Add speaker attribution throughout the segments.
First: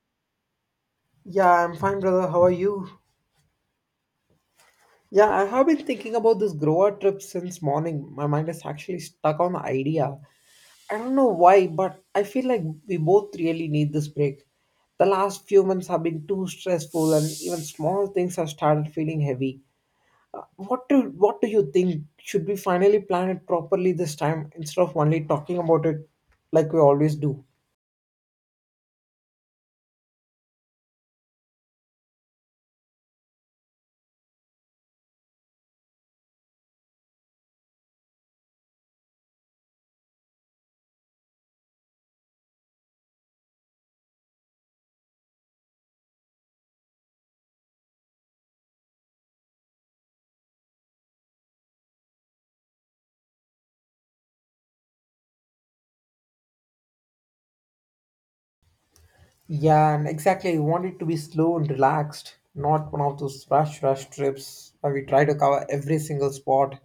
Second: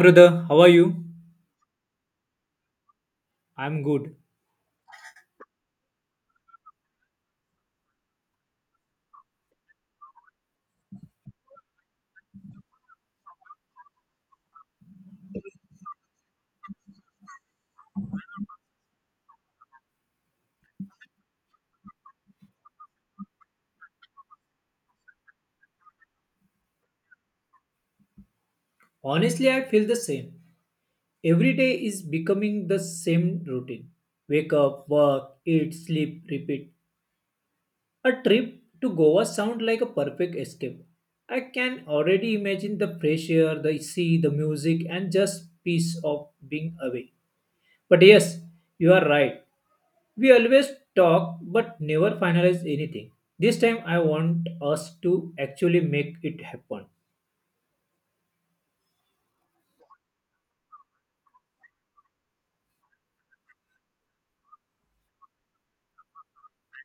Speaker 1: Brother, how are you?
Speaker 2: Yeah, I'm fine, brother. How are you?
Speaker 1: I'm good.
Speaker 2: Yeah, I have been thinking about this Goa trip since morning. My mind is actually stuck on the idea. I don't know why, but I feel like we both really need this break. The last few months have been too stressful, and even small things have started feeling heavy. What do you think? Should we finally plan it properly this time instead of only talking about it like we always do?
Speaker 1: Honestly, I feel the same. Every day is becoming the same routine. Wake up, work, eat, sleep, repeat. A trip to Goa sounds like a perfect escape. I can already imagine the fresh air, the sea, the music, and just peace of being away. But yes, you are right. We always talk but never finalize anything. This time I want us to actually make it happen.
Speaker 2: Yeah, and exactly. I want it to be slow and relaxed, not one of those rush trips where we try to cover every single spot.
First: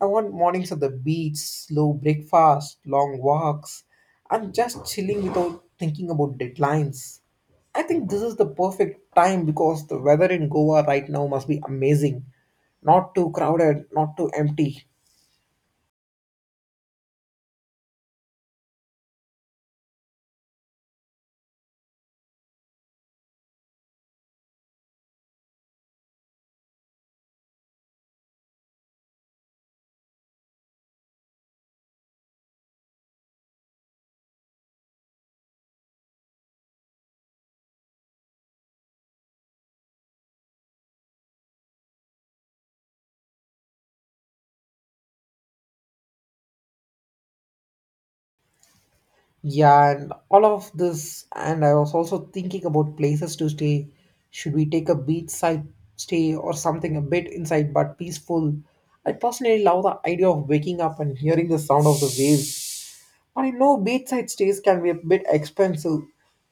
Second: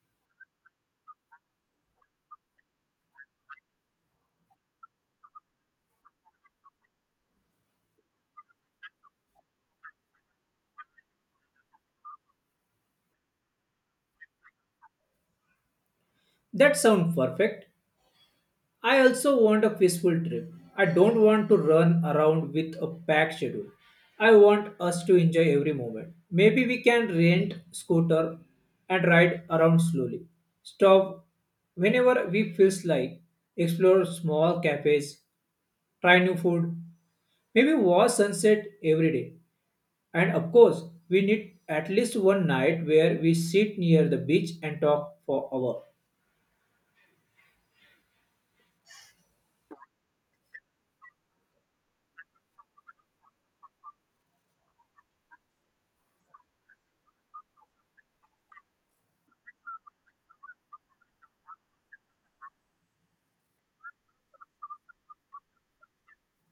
Speaker 2: I want mornings at the beach, slow breakfast, long walks, and just chilling without thinking about deadlines. I think this is the perfect time because the weather in Goa right now must be amazing. Not too crowded, not too empty.
Speaker 1: That sounds perfect. I also want a peaceful trip. I don't want to run around with a packed schedule. I want us to enjoy every moment. Maybe we can rent scooter and ride around slowly. Stop whenever we feels like. Explore small cafes, try new food, maybe watch sunset every day. And of course, we need at least one night where we sit near the beach and talk for hour.
Speaker 2: Yeah, and all of this, and I was also thinking about places to stay. Should we take a beachside stay or something a bit inside but peaceful? I personally love the idea of waking up and hearing the sound of the waves. I know beachside stays can be a bit expensive.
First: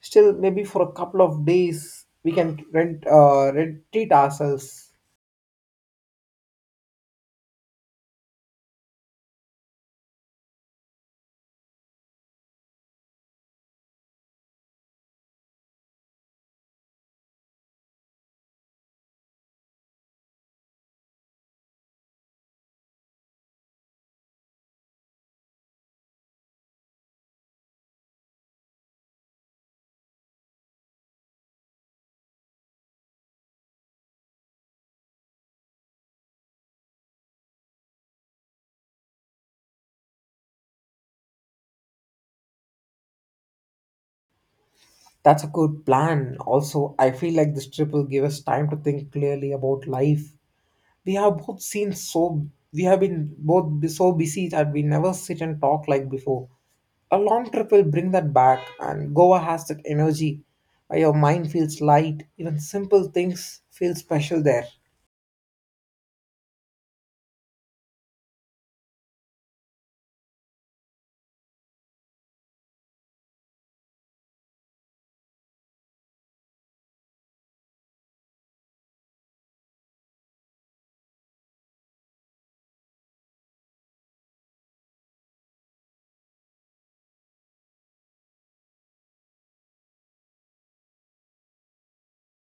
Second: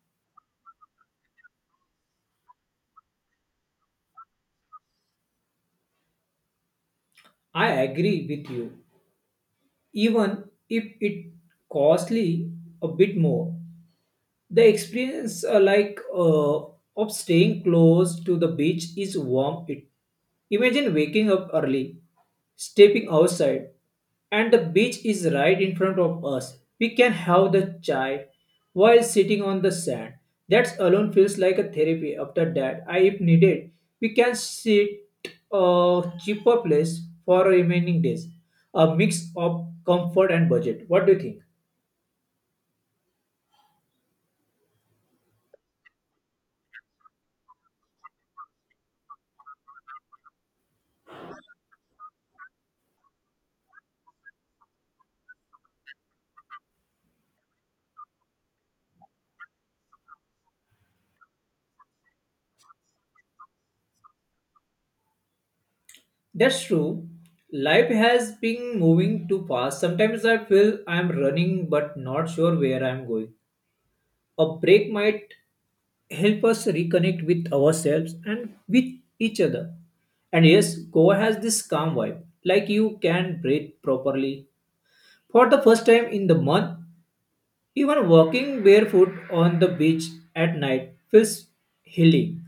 Speaker 2: Still, maybe for a couple of days, we can rent treat ourselves.
Speaker 1: I agree with you. Even if it costly a bit more. The experience, of staying close to the beach, is warm. It imagine waking up early, stepping outside, and the beach is right in front of us. We can have the chai while sitting on the sand. That alone feels like a therapy. After that, I, if needed, we can sit a cheaper place for remaining days. A mix of comfort and budget. What do you think?
Speaker 2: That's a good plan. Also, I feel like this trip will give us time to think clearly about life we have both seen so we have been both be- so busy that we never sit and talk like before. A long trip will bring that back, and Goa has that energy. Where Your mind feels light, even simple things feel special there.
Speaker 1: That's true. Life has been moving too fast. Sometimes I feel I'm running but not sure where I'm going. A break might help us reconnect with ourselves and with each other. And yes, Goa has this calm vibe, like you can breathe properly. For the first time in the month, even walking barefoot on the beach at night feels healing.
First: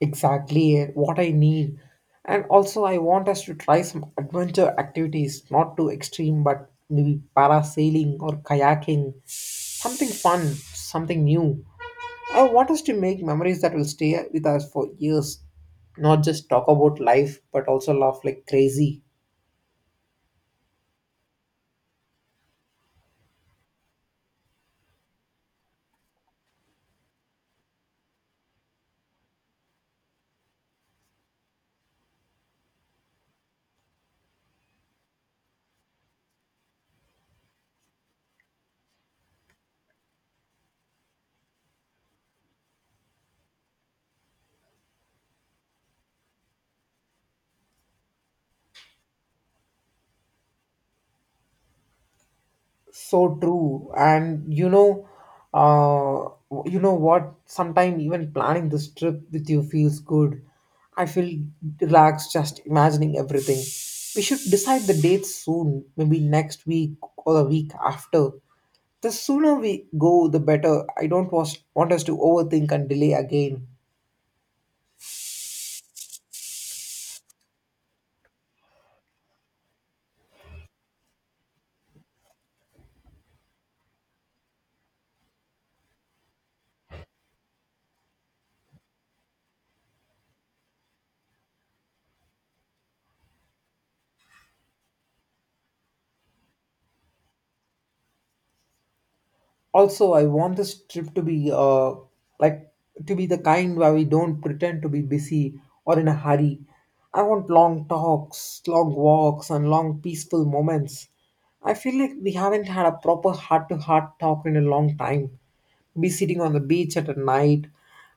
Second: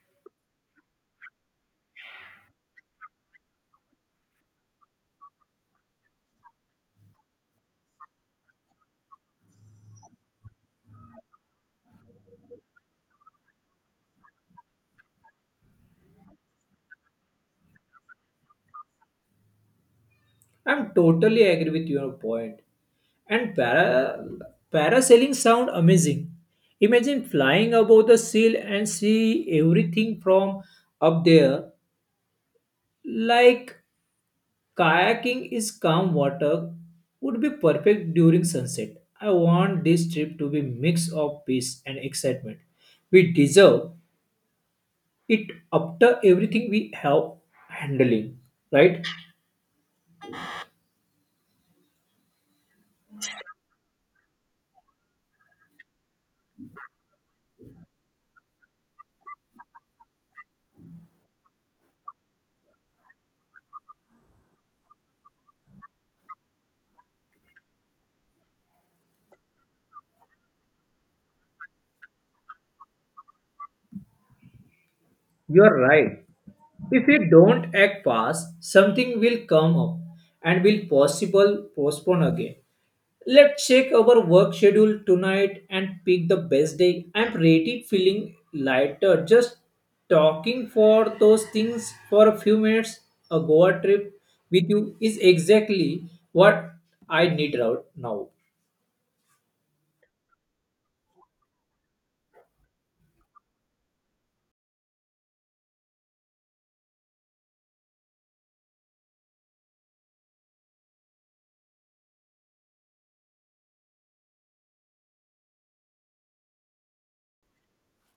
Speaker 2: Exactly, what I need. And also, I want us to try some adventure activities, not too extreme, but maybe parasailing or kayaking, something fun, something new. I want us to make memories that will stay with us for years, not just talk about life, but also laugh like crazy.
Speaker 1: I'm totally agree with your point. And parasailing sound amazing. Imagine flying above the seal and see everything from up there. Like kayaking is calm water would be perfect during sunset. I want this trip to be mix of peace and excitement. We deserve it after everything we have handling, right?
Speaker 2: So true. And you know, uh, you know what? Sometimes even planning this trip with you feels good. I feel relaxed just imagining everything. We should decide the dates soon, maybe next week or the week after. The sooner we go, the better. I don't want us to overthink and delay again.
Speaker 1: You're right. If we don't act fast, something will come up and will possible postpone again. Let's check our work schedule tonight and pick the best day. I'm pretty feeling lighter. Just talking for those things for a few minutes. A Goa trip with you is exactly what I need right now.
Speaker 2: Also, I want this trip to be like to be the kind where we don't pretend to be busy or in a hurry. I want long talks, long walks, and long peaceful moments. I feel like we haven't had a proper heart to heart talk in a long time. Be sitting on the beach at a night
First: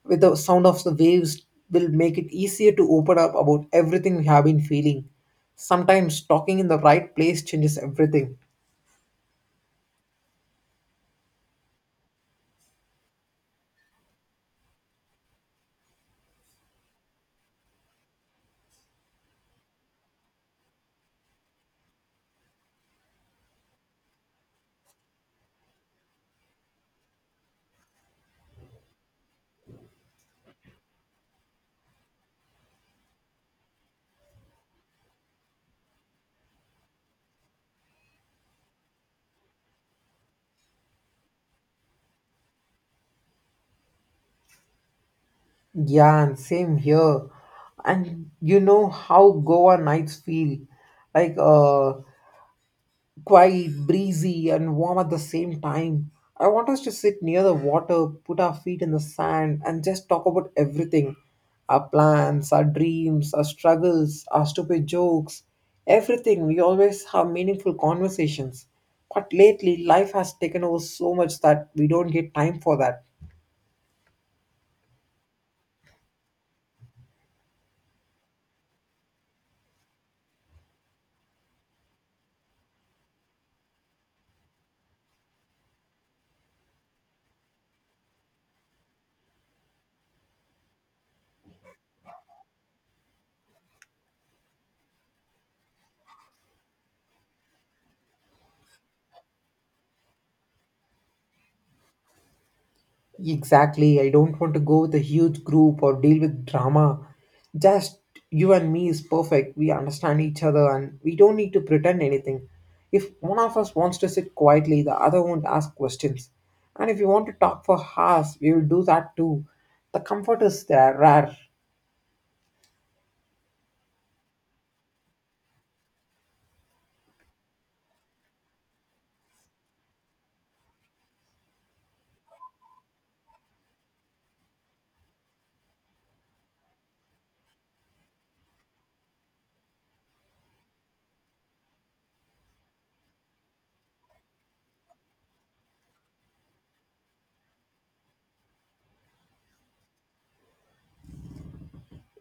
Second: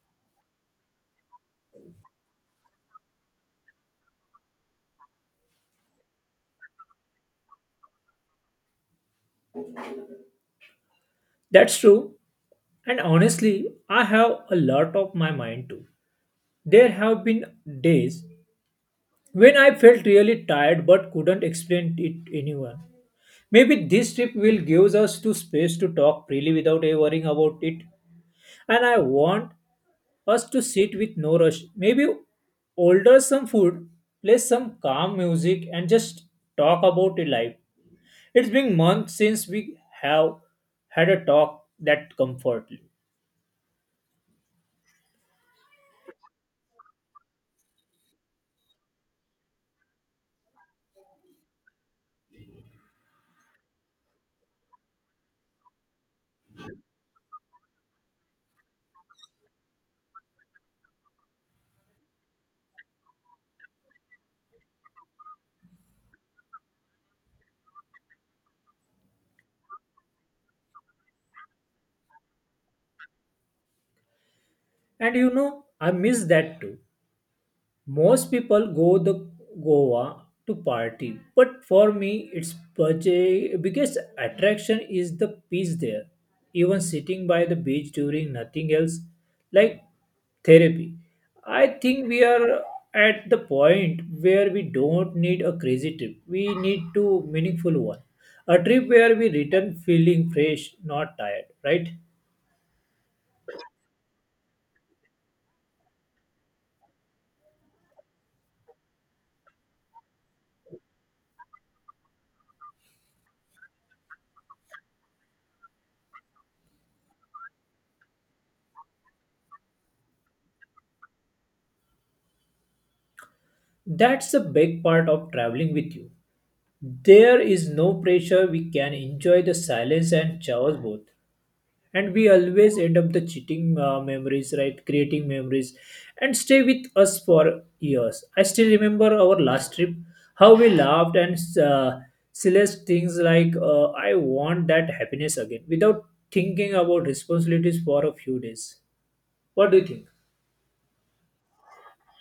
Speaker 2: with the sound of the waves will make it easier to open up about everything we have been feeling. Sometimes talking in the right place changes everything.
Speaker 1: That's true. And honestly, I have a lot of my mind too. There have been days when I felt really tired but couldn't explain it to anyone. Maybe this trip will give us to space to talk freely without ever worrying about it. And I want us to sit with no rush. Maybe order some food, play some calm music, and just talk about it life. It's been months since we have had a talk that comforted.
Speaker 2: Yeah, and same here. And you know how Goa nights feel, like uh quite breezy, and warm at the same time. I want us to sit near the water, put our feet in the sand, and just talk about everything, our plans, our dreams, our struggles, our stupid jokes, everything. We always have meaningful conversations. But lately, life has taken over so much that we don't get time for that.
Speaker 1: And you know, I miss that too. Most people go the Goa to party, but for me, its biggest attraction is the peace there. Even sitting by the beach during nothing else, like therapy. I think we are at the point where we don't need a crazy trip. We need to meaningful one. A trip where we return feeling fresh, not tired, right?
Speaker 2: Exactly. I don't want to go with a huge group or deal with drama. Just you and me is perfect. We understand each other and we don't need to pretend anything. If one of us wants to sit quietly, the other won't ask questions. And if you want to talk for hours, we will do that too. The comfort is there, rare.
Speaker 1: That's a big part of traveling with you. There is no pressure. We can enjoy the silence and chaos both. And we always end up the cheating memories, right? Creating memories and stay with us for years. I still remember our last trip, how we laughed and silly things like, I want that happiness again without thinking about responsibilities for a few days. What do you think?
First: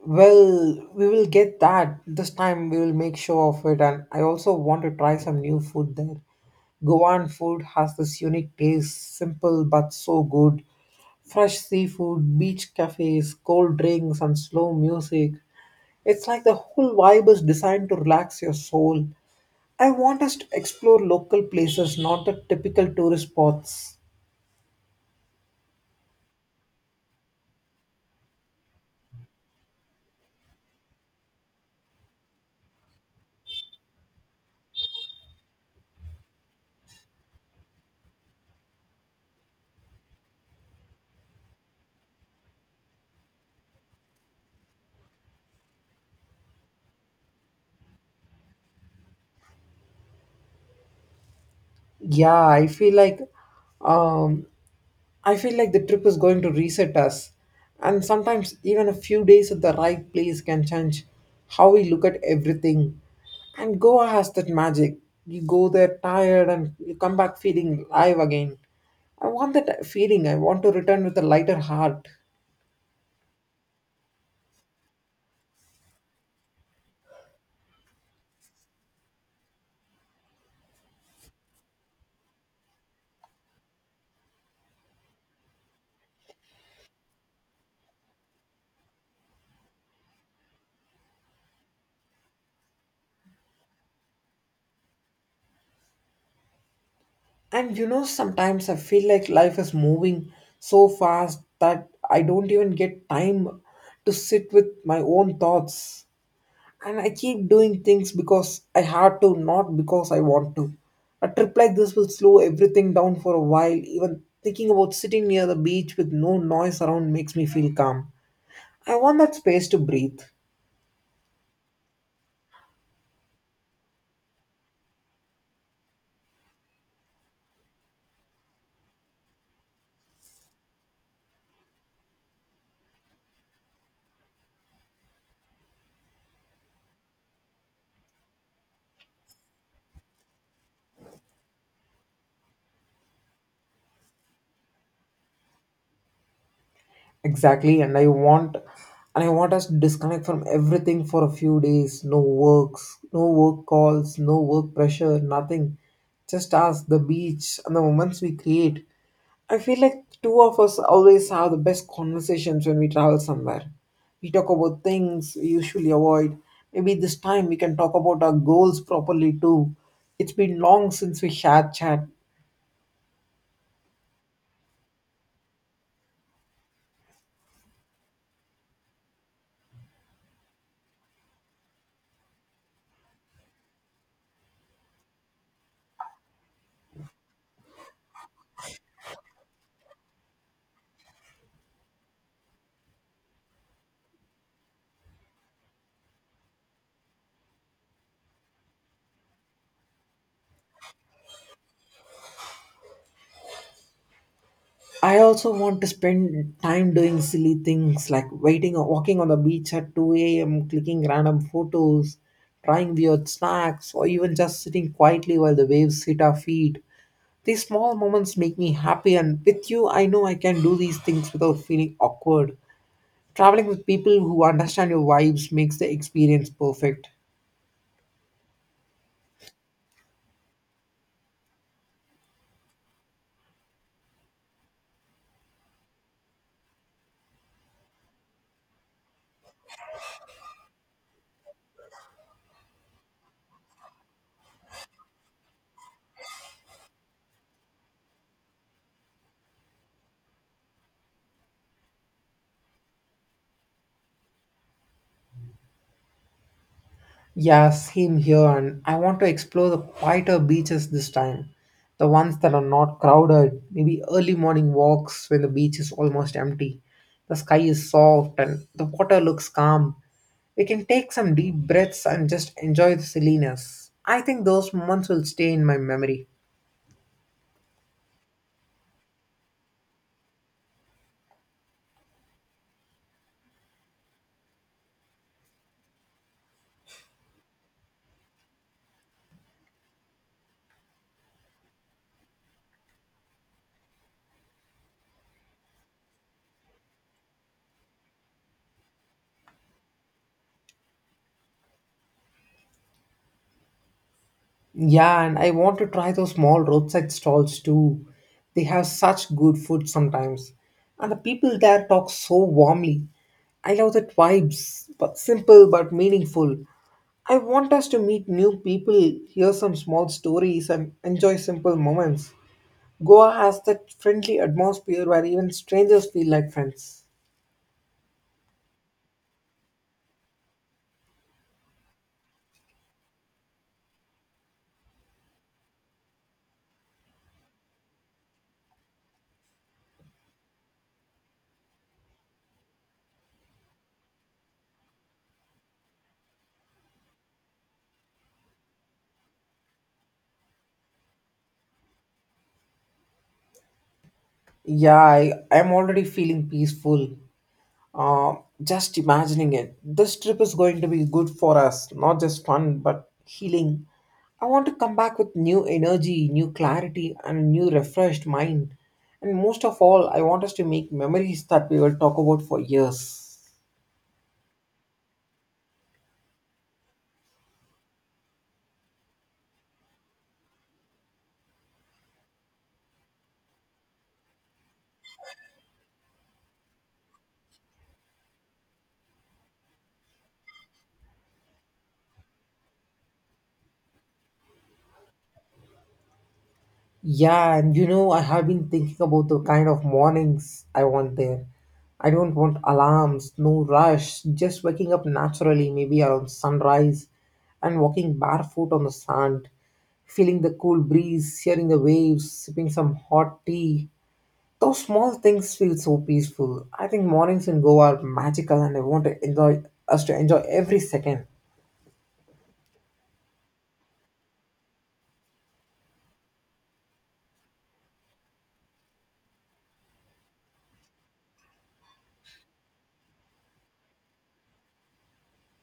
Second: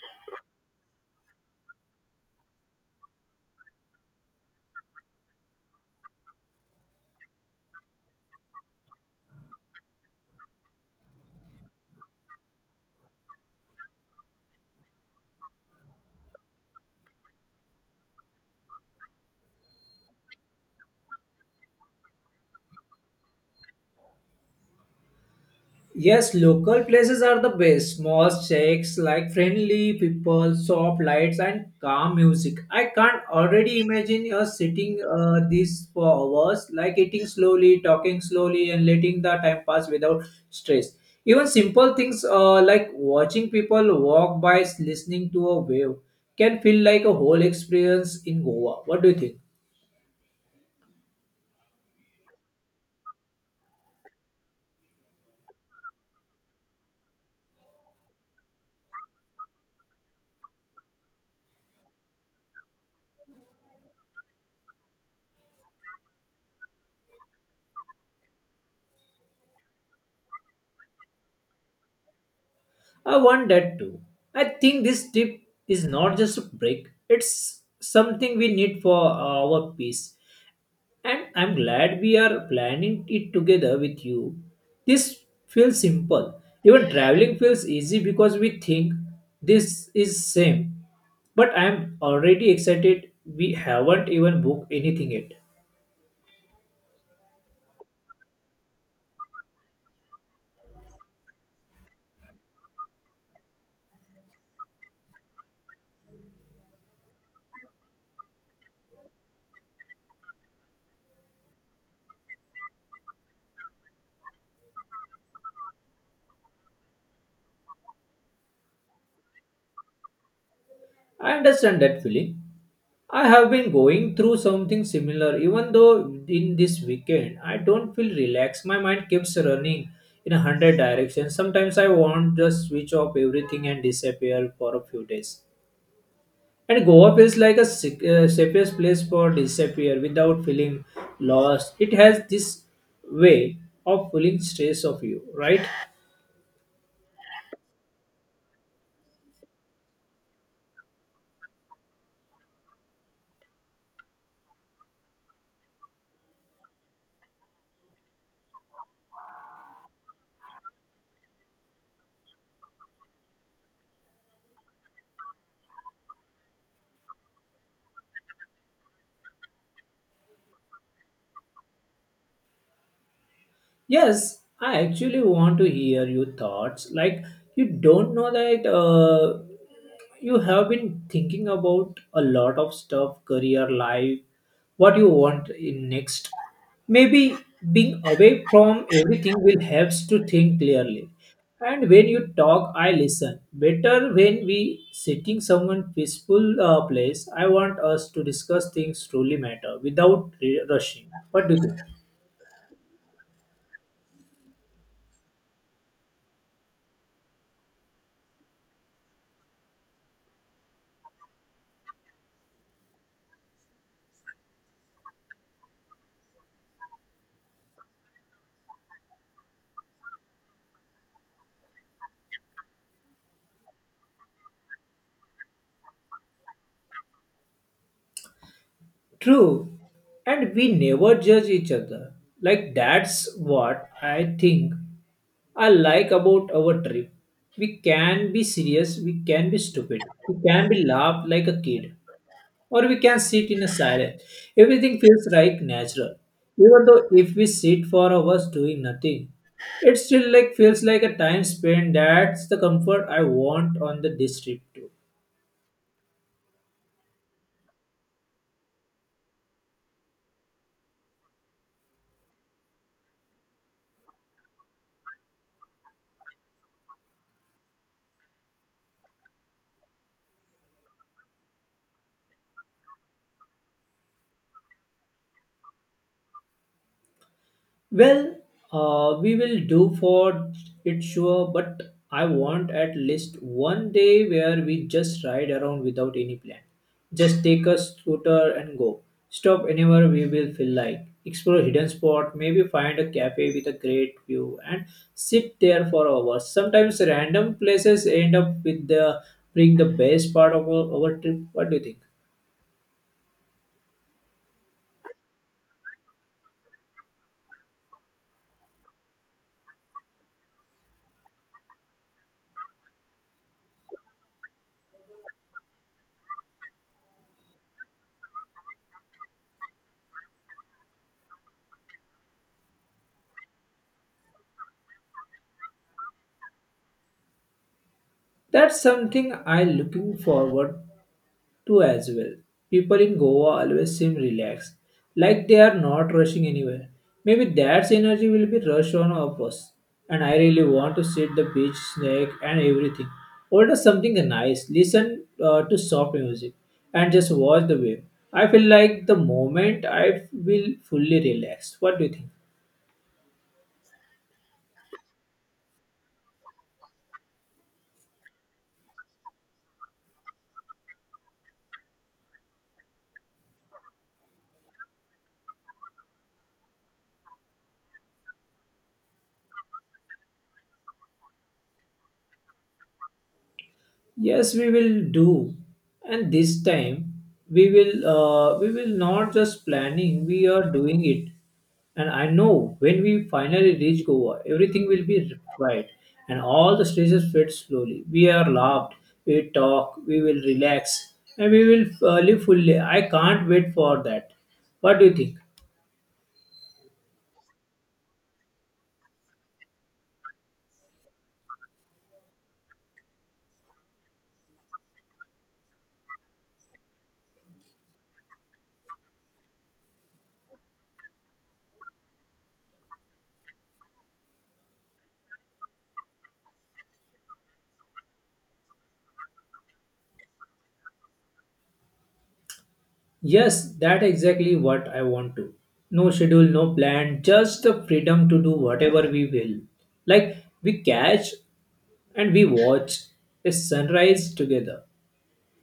Speaker 2: Well, we will get that. This time we will make sure of it. And I also want to try some new food there. Goan food has this unique taste, simple but so good. Fresh seafood, beach cafes, cold drinks, and slow music. It's like the whole vibe is designed to relax your soul. I want us to explore local places, not the typical tourist spots.
Speaker 1: Yes, local places are the best. Small shacks like friendly people, soft lights, and calm music. I can't already imagine you sitting this for hours, like eating slowly, talking slowly, and letting the time pass without stress. Even simple things like watching people walk by, listening to a wave, can feel like a whole experience in Goa. What do you think?
Speaker 2: Yeah, um, I feel like the trip is going to reset us, and sometimes even a few days at the right place can change how we look at everything. And Goa has that magic. You go there tired and you come back feeling alive again. I want that feeling. I want to return with a lighter heart.
Speaker 1: I want that too. I think this trip is not just a break, it's something we need for our peace. And I'm glad we are planning it together with you. This feels simple. Even traveling feels easy because we think this is same. But I'm already excited we haven't even booked anything yet.
Speaker 2: And you know, sometimes I feel like life is moving so fast that I don't even get time to sit with my own thoughts. And I keep doing things because I had to, not because I want to. A trip like this will slow everything down for a while. Even thinking about sitting near the beach with no noise around makes me feel calm. I want that space to breathe.
Speaker 1: I understand that feeling. I have been going through something similar, even though in this weekend I don't feel relaxed. My mind keeps running in a hundred directions. Sometimes I want to switch off everything and disappear for a few days. And Goa feels like a safest place for disappear without feeling lost. It has this way of feeling stress of you, right?
Speaker 2: Exactly, and I want us to disconnect from everything for a few days. No works, no work calls, no work pressure, nothing. Just us, the beach, and the moments we create. I feel like two of us always have the best conversations when we travel somewhere. We talk about things we usually avoid. Maybe this time we can talk about our goals properly too. It's been long since we shared chat.
Speaker 1: Yes, I actually want to hear your thoughts. Like, you don't know that you have been thinking about a lot of stuff, career, life, what you want in next. Maybe being away from everything will helps to think clearly. And when you talk, I listen. Better when we sitting someone peaceful place. I want us to discuss things truly matter without rushing. What do you think?
Speaker 2: I also want to spend time doing silly things like waiting or walking on the beach at 2 a.m., clicking random photos, trying weird snacks, or even just sitting quietly while the waves hit our feet. These small moments make me happy, and with you, I know I can do these things without feeling awkward. Traveling with people who understand your vibes makes the experience perfect.
Speaker 1: True, and we never judge each other. Like that's what I think I like about our trip. We can be serious, we can be stupid, we can be laughed like a kid, or we can sit in a silence. Everything feels like natural. Even though if we sit for hours doing nothing, it still like feels like a time spent. That's the comfort I want on the this trip too.
Speaker 2: Yeah, same here, and I want to explore the quieter beaches this time. The ones that are not crowded, maybe early morning walks when the beach is almost empty. The sky is soft and the water looks calm. We can take some deep breaths and just enjoy the silliness. I think those moments will stay in my memory.
Speaker 1: Well, we will do for it sure, but I want at least one day where we just ride around without any plan. Just take a scooter and go. Stop anywhere we will feel like. Explore hidden spot, maybe find a cafe with a great view and sit there for hours. Sometimes random places end up with the bring the best part of our trip. What do you think?
Speaker 2: Yeah, and I want to try those small roadside stalls too. They have such good food sometimes. And the people there talk so warmly. I love that vibes, but simple but meaningful. I want us to meet new people, hear some small stories, and enjoy simple moments. Goa has that friendly atmosphere where even strangers feel like friends.
Speaker 1: That's something I looking forward to as well. People in Goa always seem relaxed, like they are not rushing anywhere. Maybe that energy will be rushed on our bus. And I really want to sit the beach snack and everything. Order something nice, listen to soft music, and just watch the wave. I feel like the moment I will fully relax. What do you think?
Speaker 2: Yeah, I'm already feeling peaceful. Uh, just imagining it, this trip is going to be good for us, not just fun, but healing. I want to come back with new energy, new clarity, and a new refreshed mind. And most of all, I want us to make memories that we will talk about for years.
Speaker 1: Yes, we will do. And this time we will not just planning, we are doing it. And I know when we finally reach Goa, everything will be right. And all the stresses fade slowly. We are laughed, we talk, we will relax, and we will live fully. I can't wait for that. What do you think?
Speaker 2: Yeah, and you know, I have been thinking about the kind of mornings I want there. I don't want alarms, no rush, just waking up naturally, maybe around sunrise, and walking barefoot on the sand, feeling the cool breeze, hearing the waves, sipping some hot tea. Those small things feel so peaceful. I think mornings in Goa are magical, and I want to enjoy us to enjoy every second.
Speaker 1: Yes, that exactly what I want to. No schedule, no plan, just the freedom to do whatever we will. Like we catch and we watch a sunrise together.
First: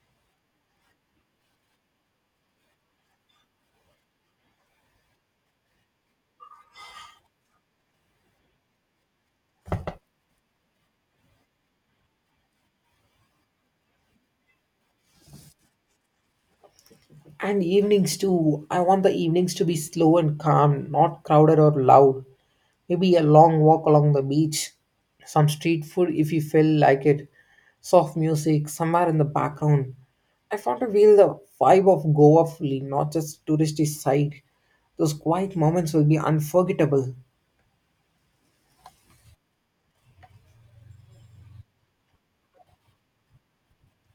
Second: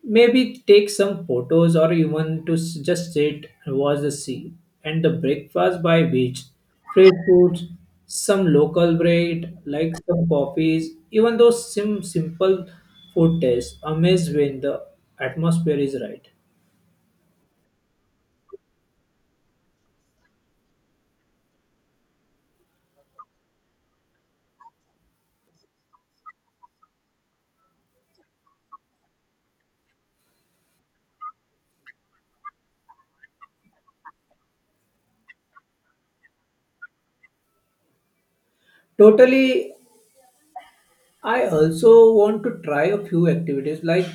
Speaker 1: Maybe take some photos or even just sit and watch the sea and the breakfast by beach, fresh foods, some local bread like some coffees. Even those simple food tastes amaze when the atmosphere is right.
Speaker 2: And evenings too. I want the evenings to be slow and calm, not crowded or loud. Maybe a long walk along the beach, some street food if you feel like it, soft music somewhere in the background. I want to feel the vibe of Goa fully, not just touristy side. Those quiet moments will be unforgettable.
Speaker 1: Totally I also want to try a few activities like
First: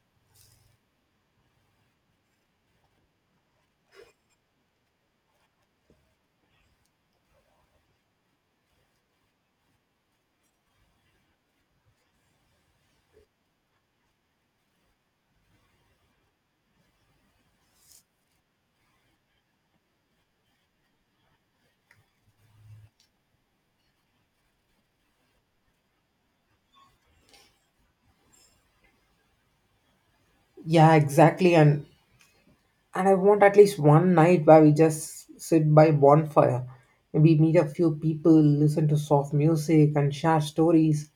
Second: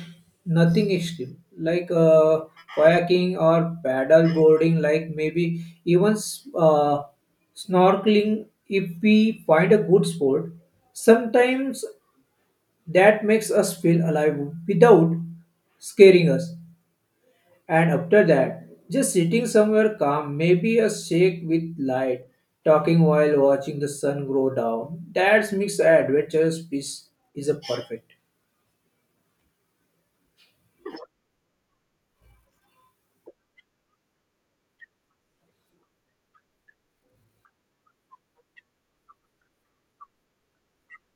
Speaker 1: nothing extreme, like kayaking or paddle boarding, like maybe even uh, snorkeling if we find a good sport. Sometimes that makes us feel alive without scaring us. And after that, just sitting somewhere calm, maybe a shake with light, talking while watching the sun grow down. That makes adventurous peace is a perfect.
Speaker 2: Yeah, exactly. And I want at least one night where we just sit by bonfire. Maybe meet a few people, listen to soft music and share stories.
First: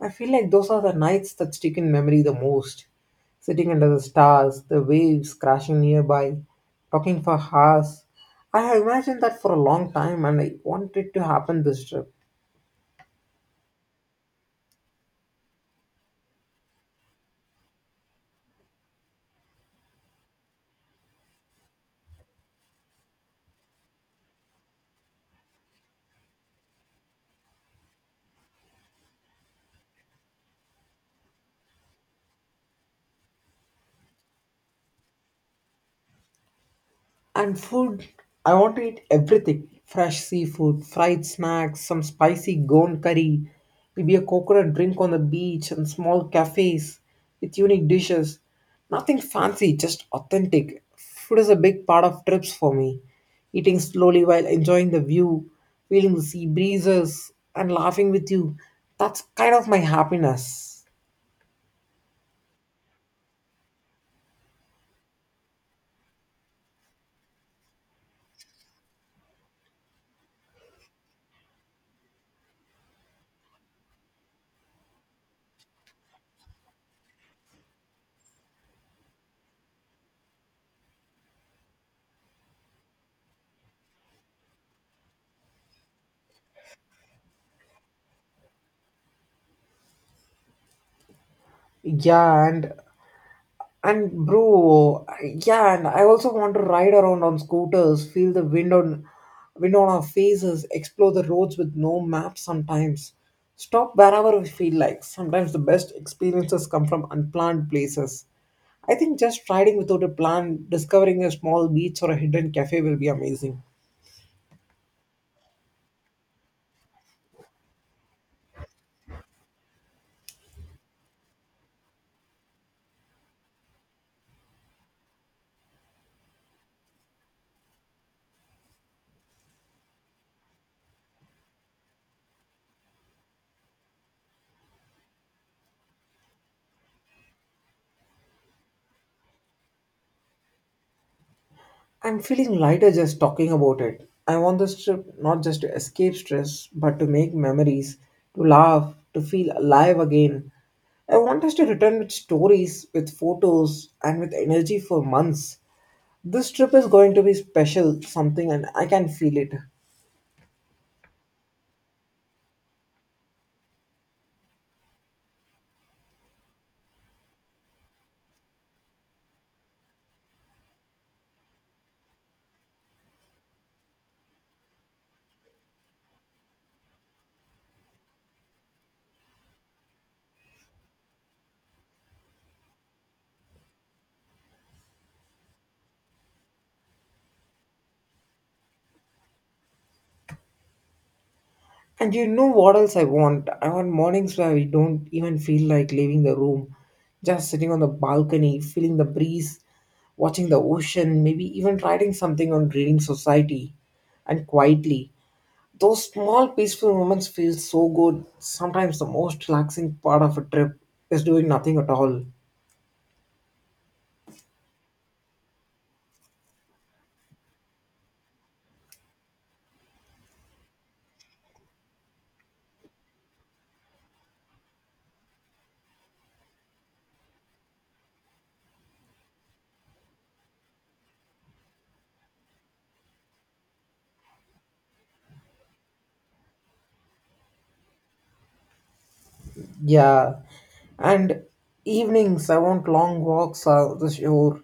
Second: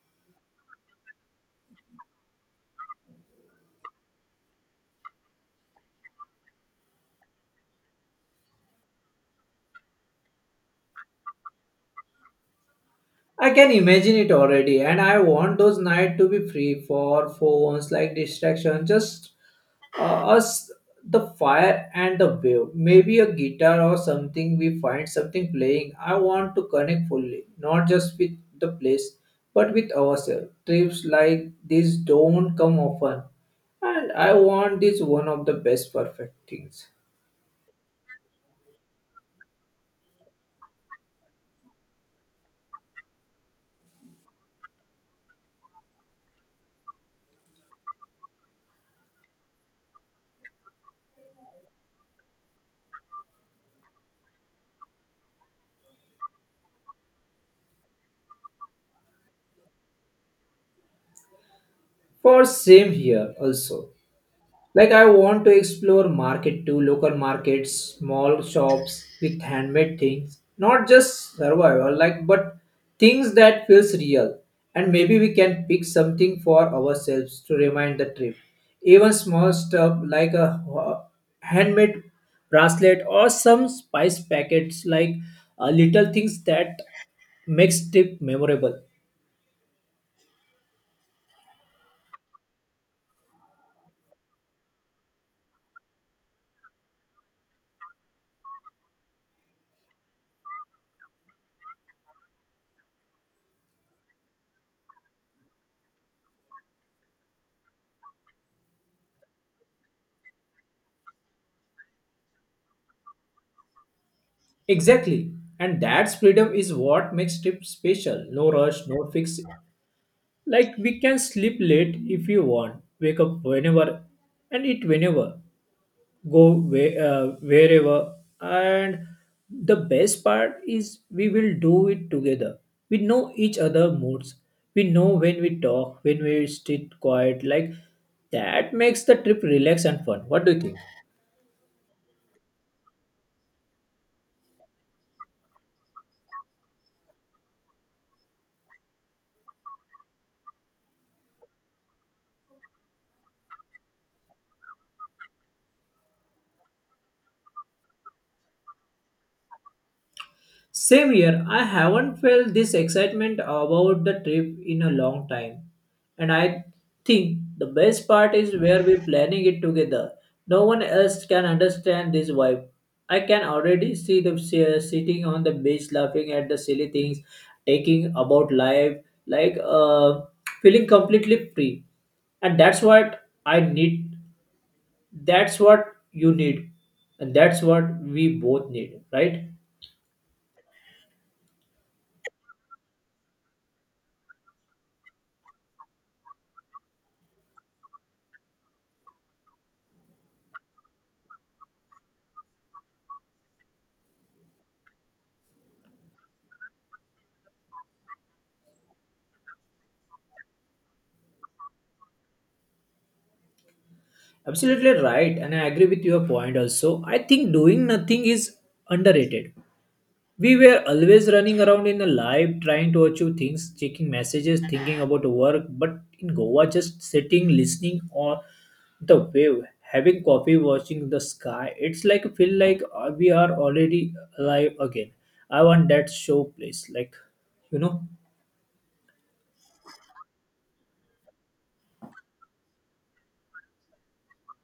Speaker 2: I feel like those are the nights that stick in memory the most. Sitting under the stars, the waves crashing nearby, talking for hours. I have imagined that for a long time and I want it to happen this trip.
Speaker 1: I can imagine it already, and I want those nights to be free for phones, like distraction, just uh, us, the fire and the wave. Maybe a guitar or something. We find something playing. I want to connect fully, not just with the place, but with ourselves. Trips like this don't come often, and I want this one of the best perfect things.
Speaker 2: And food, I want to eat everything fresh seafood, fried snacks, some spicy gon curry, maybe a coconut drink on the beach, and small cafes with unique dishes. Nothing fancy, just authentic. Food is a big part of trips for me. Eating slowly while enjoying the view, feeling the sea breezes, and laughing with you. That's kind of my happiness.
Speaker 1: For same here also. Like I want to explore market too, local markets, small shops with handmade things, not just survival like but things that feels real. And maybe we can pick something for ourselves to remind the trip. Even small stuff like a handmade bracelet or some spice packets like little things that makes trip memorable.
Speaker 2: Yeah, and bro, yeah, and I also want to ride around on scooters, feel the wind on wind on our faces, explore the roads with no map sometimes. Stop wherever we feel like. Sometimes the best experiences come from unplanned places. I think just riding without a plan, discovering a small beach or a hidden cafe will be amazing.
Speaker 1: Exactly. And that's freedom is what makes trip special. No rush, no fixed Like we can sleep late if we want, wake up whenever and eat whenever, go where, wherever. And the best part is we will do it together. We know each other moods. We know when we talk, when we sit quiet. Like that makes the trip relax and fun. What do you think?
Speaker 2: I'm feeling lighter just talking about it. I want this trip not just to escape stress, but to make memories, to laugh, to feel alive again. I want us to return with stories, with photos, and with energy for months. This trip is going to be special, something, and I can feel it.
Speaker 1: Same here, I haven't felt this excitement about the trip in a long time. And I think the best part is where we're planning it together. No one else can understand this vibe. I can already see the sitting on the beach laughing at the silly things, taking about life, like feeling completely free. And that's what I need. That's what you need. And that's what we both need, right?
Speaker 2: And you know what else I want? I want mornings where we don't even feel like leaving the room, just sitting on the balcony, feeling the breeze, watching the ocean, maybe even writing something on Reading Society and quietly. Those small peaceful moments feel so good. Sometimes the most relaxing part of a trip is doing nothing at all.
Speaker 1: Absolutely right, and I agree with your point also. I think doing nothing is underrated. We were always running around in a life trying to achieve things, checking messages, thinking about work, but in Goa, just sitting, listening or the wave, having coffee, watching the sky, it's like feel like we are already alive again. I want that show place, like you know.
Speaker 2: Yeah, and evenings I want long walks on the shore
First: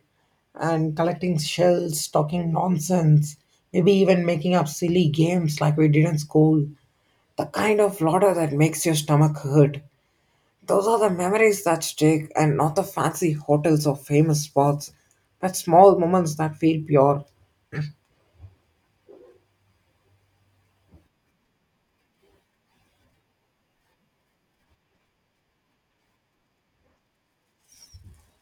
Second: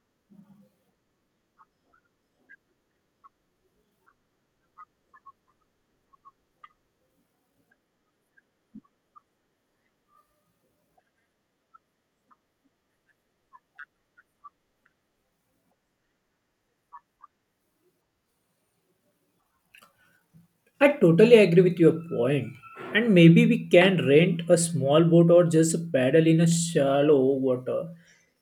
Speaker 2: and collecting shells, talking nonsense, maybe even making up silly games like we did in school. The kind of laughter that makes your stomach hurt. Those are the memories that stick and not the fancy hotels or famous spots, but small moments that feel pure.
Speaker 1: I totally agree with your point. And maybe we can rent a small boat or just paddle in a shallow water.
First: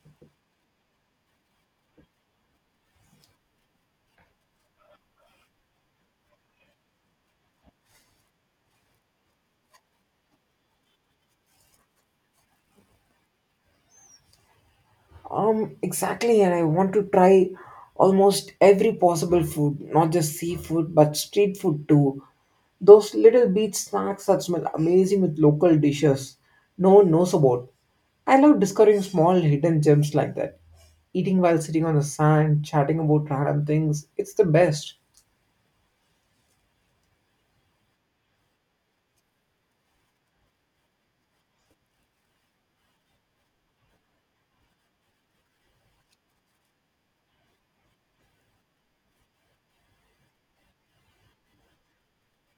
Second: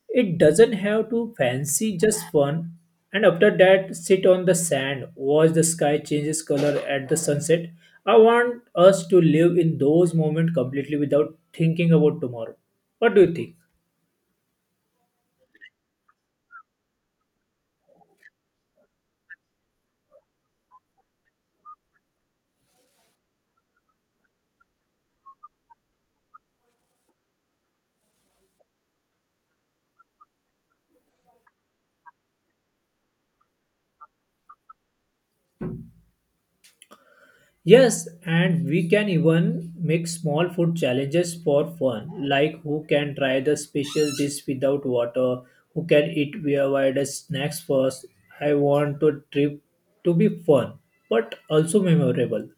Speaker 1: It doesn't have to fancy, just fun. And after that, sit on the sand, watch the sky changes color at the sunset. I want us to live in those moments completely without thinking about tomorrow. What do you think?
Speaker 2: Exactly, and I want to try almost every possible food, not just seafood, but street food too. Those little beach snacks that smell amazing with local dishes no one knows about. I love discovering small hidden gems like that. Eating while sitting on the sand, chatting about random things, it's the best.
Speaker 1: Yes, and we can even make small food challenges for fun, like who can try the special dish without water, who can eat weird snacks first. I want a trip to be fun, but also memorable.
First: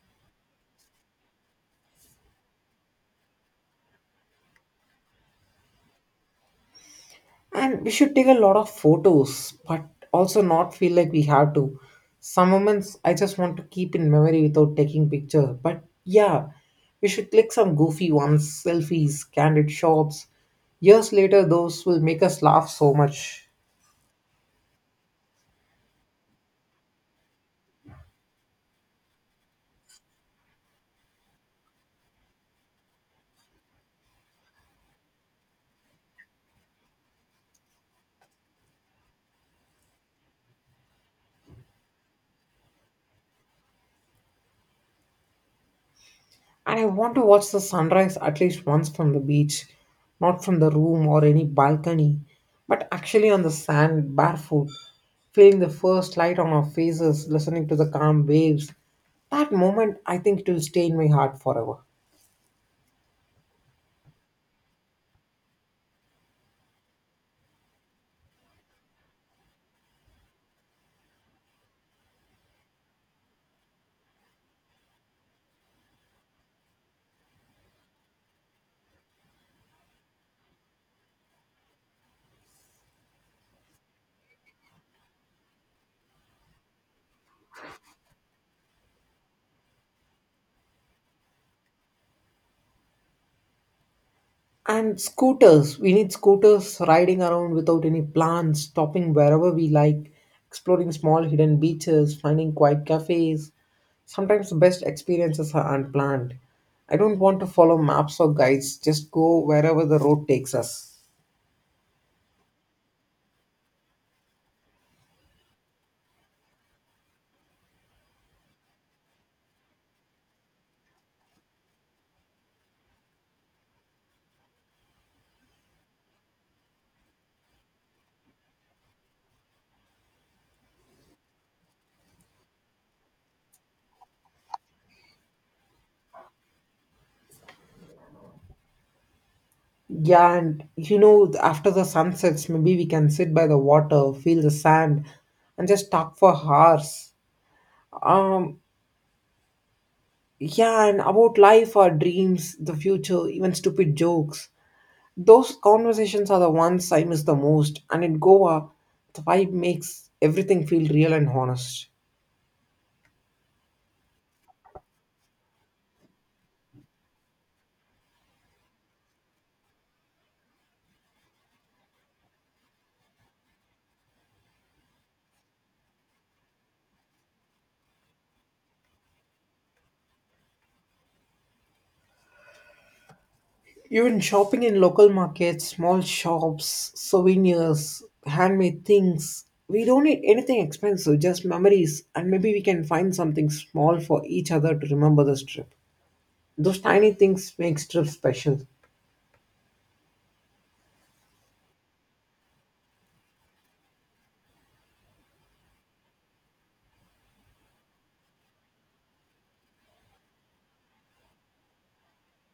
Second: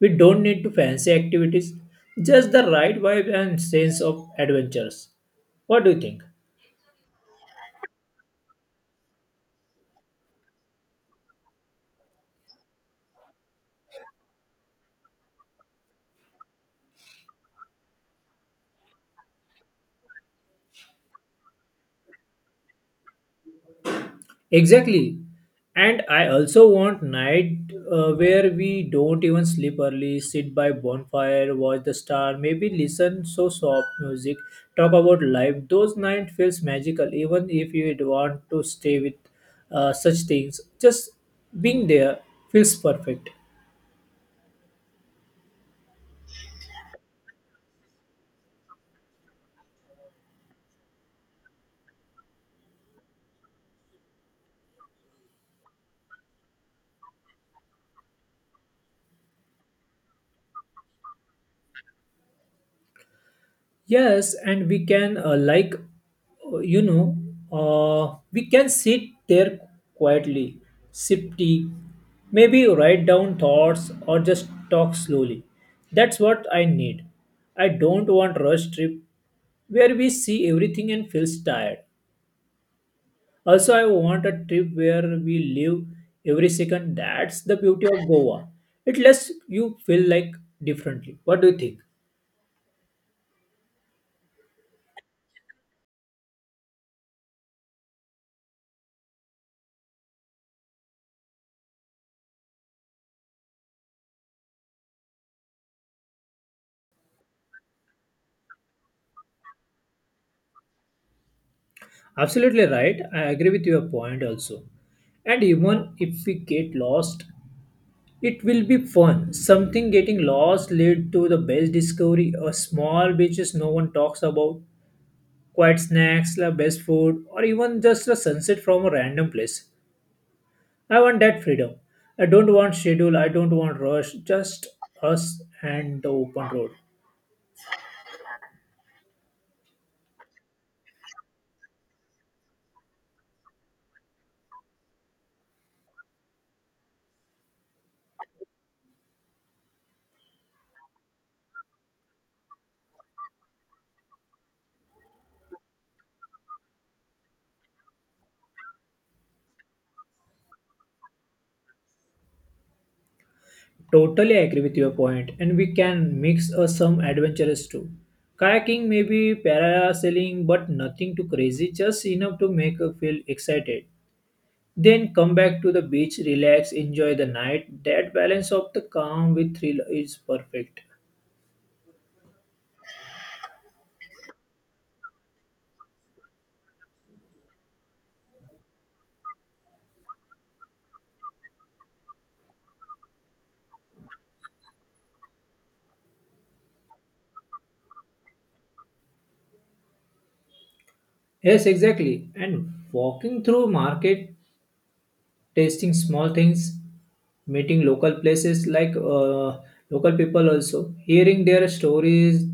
Speaker 1: We don't need to fancy activities, just the right vibe and sense of adventures. What do you think?
Speaker 2: And we should take a lot of photos, but also not feel like we have to. Some moments I just want to keep in memory without taking picture, but yeah, we should click some goofy ones, selfies, candid shots. Years later those will make us laugh so much.
Speaker 1: Exactly. And I also want night where we don't even sleep early, sit by bonfire, watch the star, maybe listen so soft music, talk about life. Those night feels magical, even if you would want to stay with such things. Just being there feels perfect.
Speaker 2: And I want to watch the sunrise at least once from the beach, not from the room or any balcony, but actually on the sand, barefoot, feeling the first light on our faces, listening to the calm waves. That moment, I think it will stay in my heart forever.
Speaker 1: Yes, and we can uh, you know we can sit there quietly, sip tea, maybe write down thoughts or just talk slowly. That's what I need. I don't want rush trip where we see everything and feels tired. Also, I want a trip where we live every second. That's the beauty of Goa. It lets you feel like differently. What do you think?
Speaker 2: And scooters. We need scooters riding around without any plans, stopping wherever we like, exploring small hidden beaches, finding quiet cafes. Sometimes the best experiences are unplanned. I don't want to follow maps or guides, just go wherever the road takes us.
Speaker 1: Absolutely right. I agree with your point also. And even if we get lost, it will be fun. Something getting lost lead to the best discovery, a small beaches no one talks about, quiet snacks, the best food, or even just a sunset from a random place. I want that freedom. I don't want schedule. I don't want rush. Just us and the open road.
Speaker 2: Yeah, and you know, after the sun sets, maybe we can sit by the water, feel the sand, and just talk for hours. Um, yeah, and about life, our dreams, the future, even stupid jokes. Those conversations are the ones I miss the most, and in Goa, the vibe makes everything feel real and honest.
Speaker 1: Totally agree with your point, and we can mix some adventures too. Kayaking, maybe parasailing, but nothing too crazy, just enough to make you feel excited. Then come back to the beach, relax, enjoy the night. That balance of the calm with thrill is perfect.
Speaker 2: Even shopping in local markets, small shops, souvenirs, handmade things. We don't need anything expensive, just memories, and maybe we can find something small for each other to remember this trip. Those tiny things makes trips special.
Speaker 1: Yes, exactly. And walking through market tasting small things, meeting local places like local people also, hearing their stories.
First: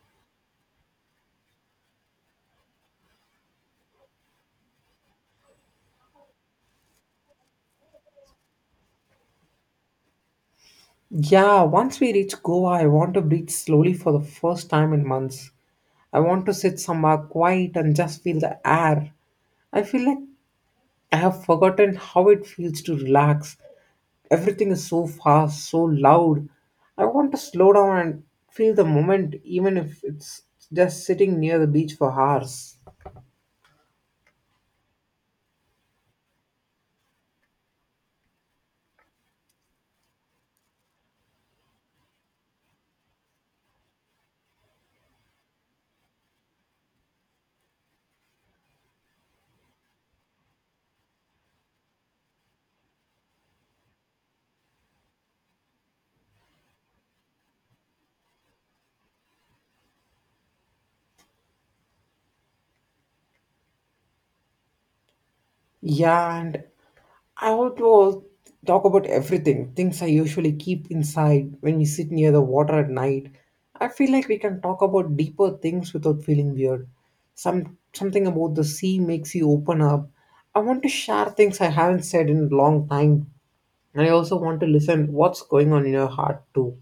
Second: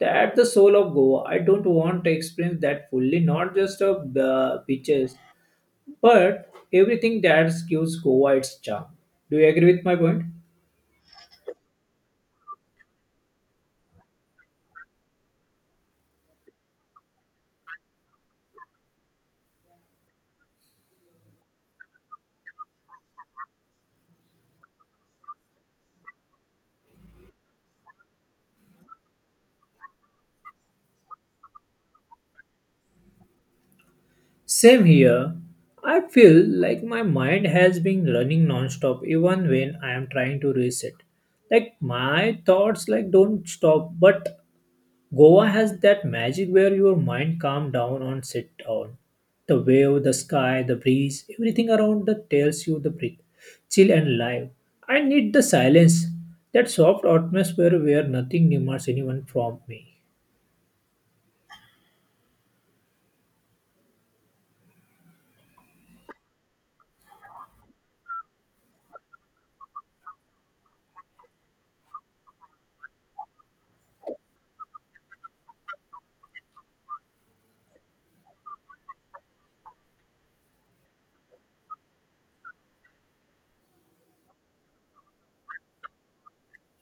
Speaker 1: That the soul of Goa. I don't want to explain that fully, not just of the beaches, but everything that gives Goa its charm. Do you agree with my point?
Speaker 2: Yeah, once we reach Goa, I want to breathe slowly for the first time in months. I want to sit somewhere quiet and just feel the air. I feel like I have forgotten how it feels to relax. Everything is so fast, so loud. I want to slow down and feel the moment, even if it's just sitting near the beach for hours.
Speaker 1: Same here. I feel like my mind has been running non-stop even when I am trying to reset. Like my thoughts like don't stop, but Goa has that magic where your mind calm down and sit down. The wave, the sky, the breeze, everything around that tells you the breathe, chill and live. I need the silence, that soft atmosphere where nothing demands anyone from me.
Speaker 2: Yeah, and I want to talk about everything, things I usually keep inside when we sit near the water at night. I feel like we can talk about deeper things without feeling weird. Something about the sea makes you open up. I want to share things I haven't said in a long time. And I also want to listen what's going on in your heart too.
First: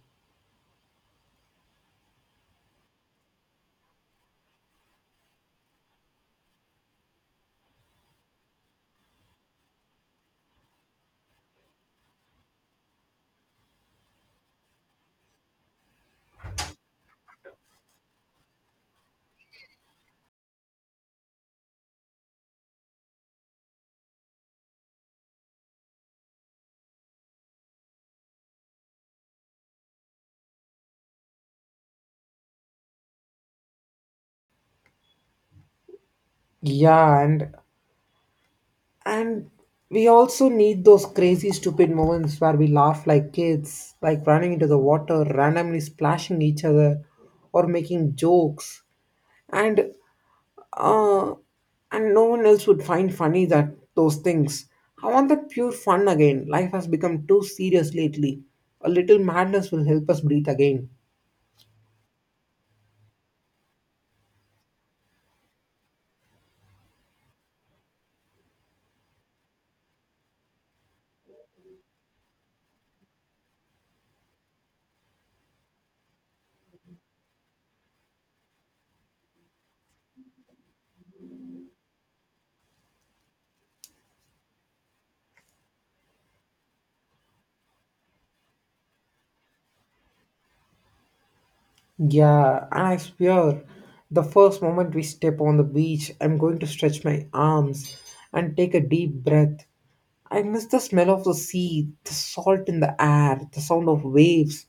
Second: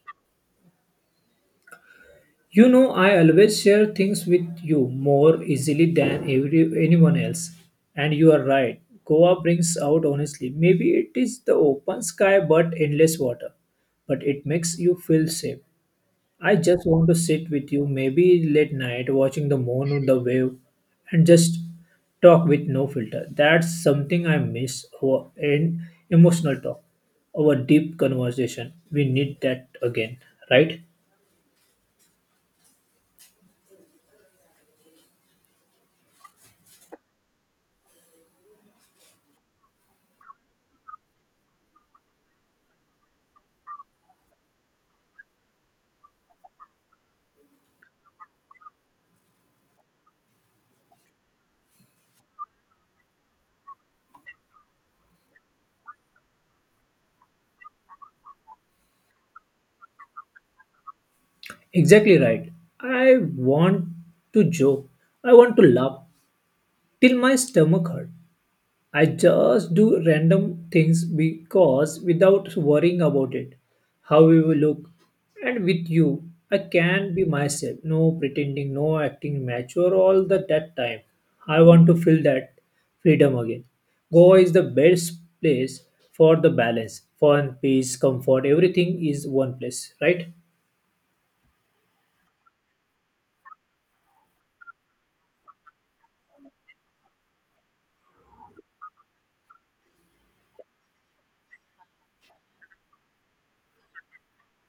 Speaker 1: You know, I always share things with you more easily than anyone else. And you are right. Goa brings out honestly. Maybe it is the open sky but endless water, but it makes you feel safe. I just want to sit with you, maybe late night, watching the moon or the wave, and just talk with no filter. That's something I miss. Our and emotional talk, our deep conversation. We need that again, right?
Speaker 2: Yeah, and we also need those crazy, stupid moments where we laugh like kids, like running into the water, randomly splashing each other, or making jokes. And uh, and no one else would find funny that those things. I want that pure fun again. Life has become too serious lately. A little madness will help us breathe again.
Speaker 1: Exactly right. I want to joke. I want to laugh till my stomach hurt. I just do random things because without worrying about it, how we will look. And with you, I can be myself, no pretending, no acting mature all the that time. I want to feel that freedom again. Goa is the best place for the balance, fun, peace, comfort, everything is one place, right?
Speaker 2: Yeah, and I swear, the first moment we step on the beach, I'm going to stretch my arms and take a deep breath. I miss the smell of the sea, the salt in the air, the sound of waves.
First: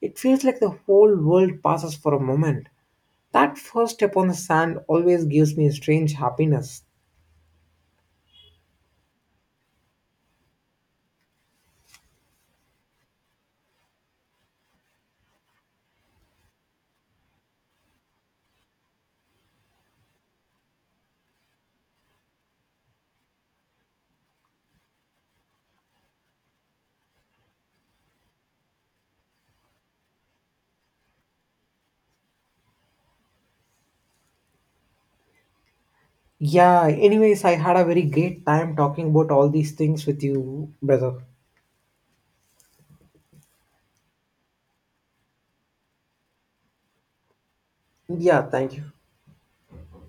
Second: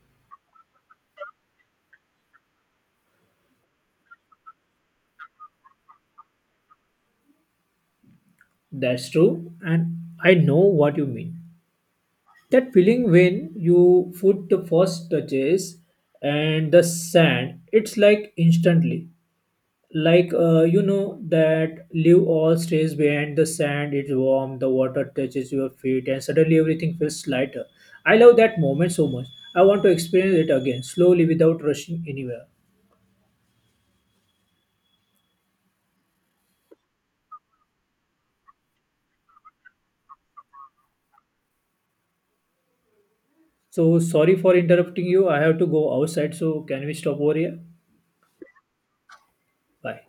Speaker 2: It feels like the whole world passes for a moment. That first step on the sand always gives me a strange happiness.
Speaker 1: That's true, and I know what you mean. That feeling when you put the first touches and the sand, it's like instantly. Like you know that leave all stays behind the sand, it's warm, the water touches your feet, and suddenly everything feels lighter. I love that moment so much. I want to experience it again, slowly without rushing anywhere.
Speaker 2: Yeah, anyways, I had a very great time talking about all these things with you, brother.
Speaker 1: So sorry for interrupting you. I have to go outside, so can we stop over here?
Speaker 2: Yeah, thank you.
Speaker 1: Bye.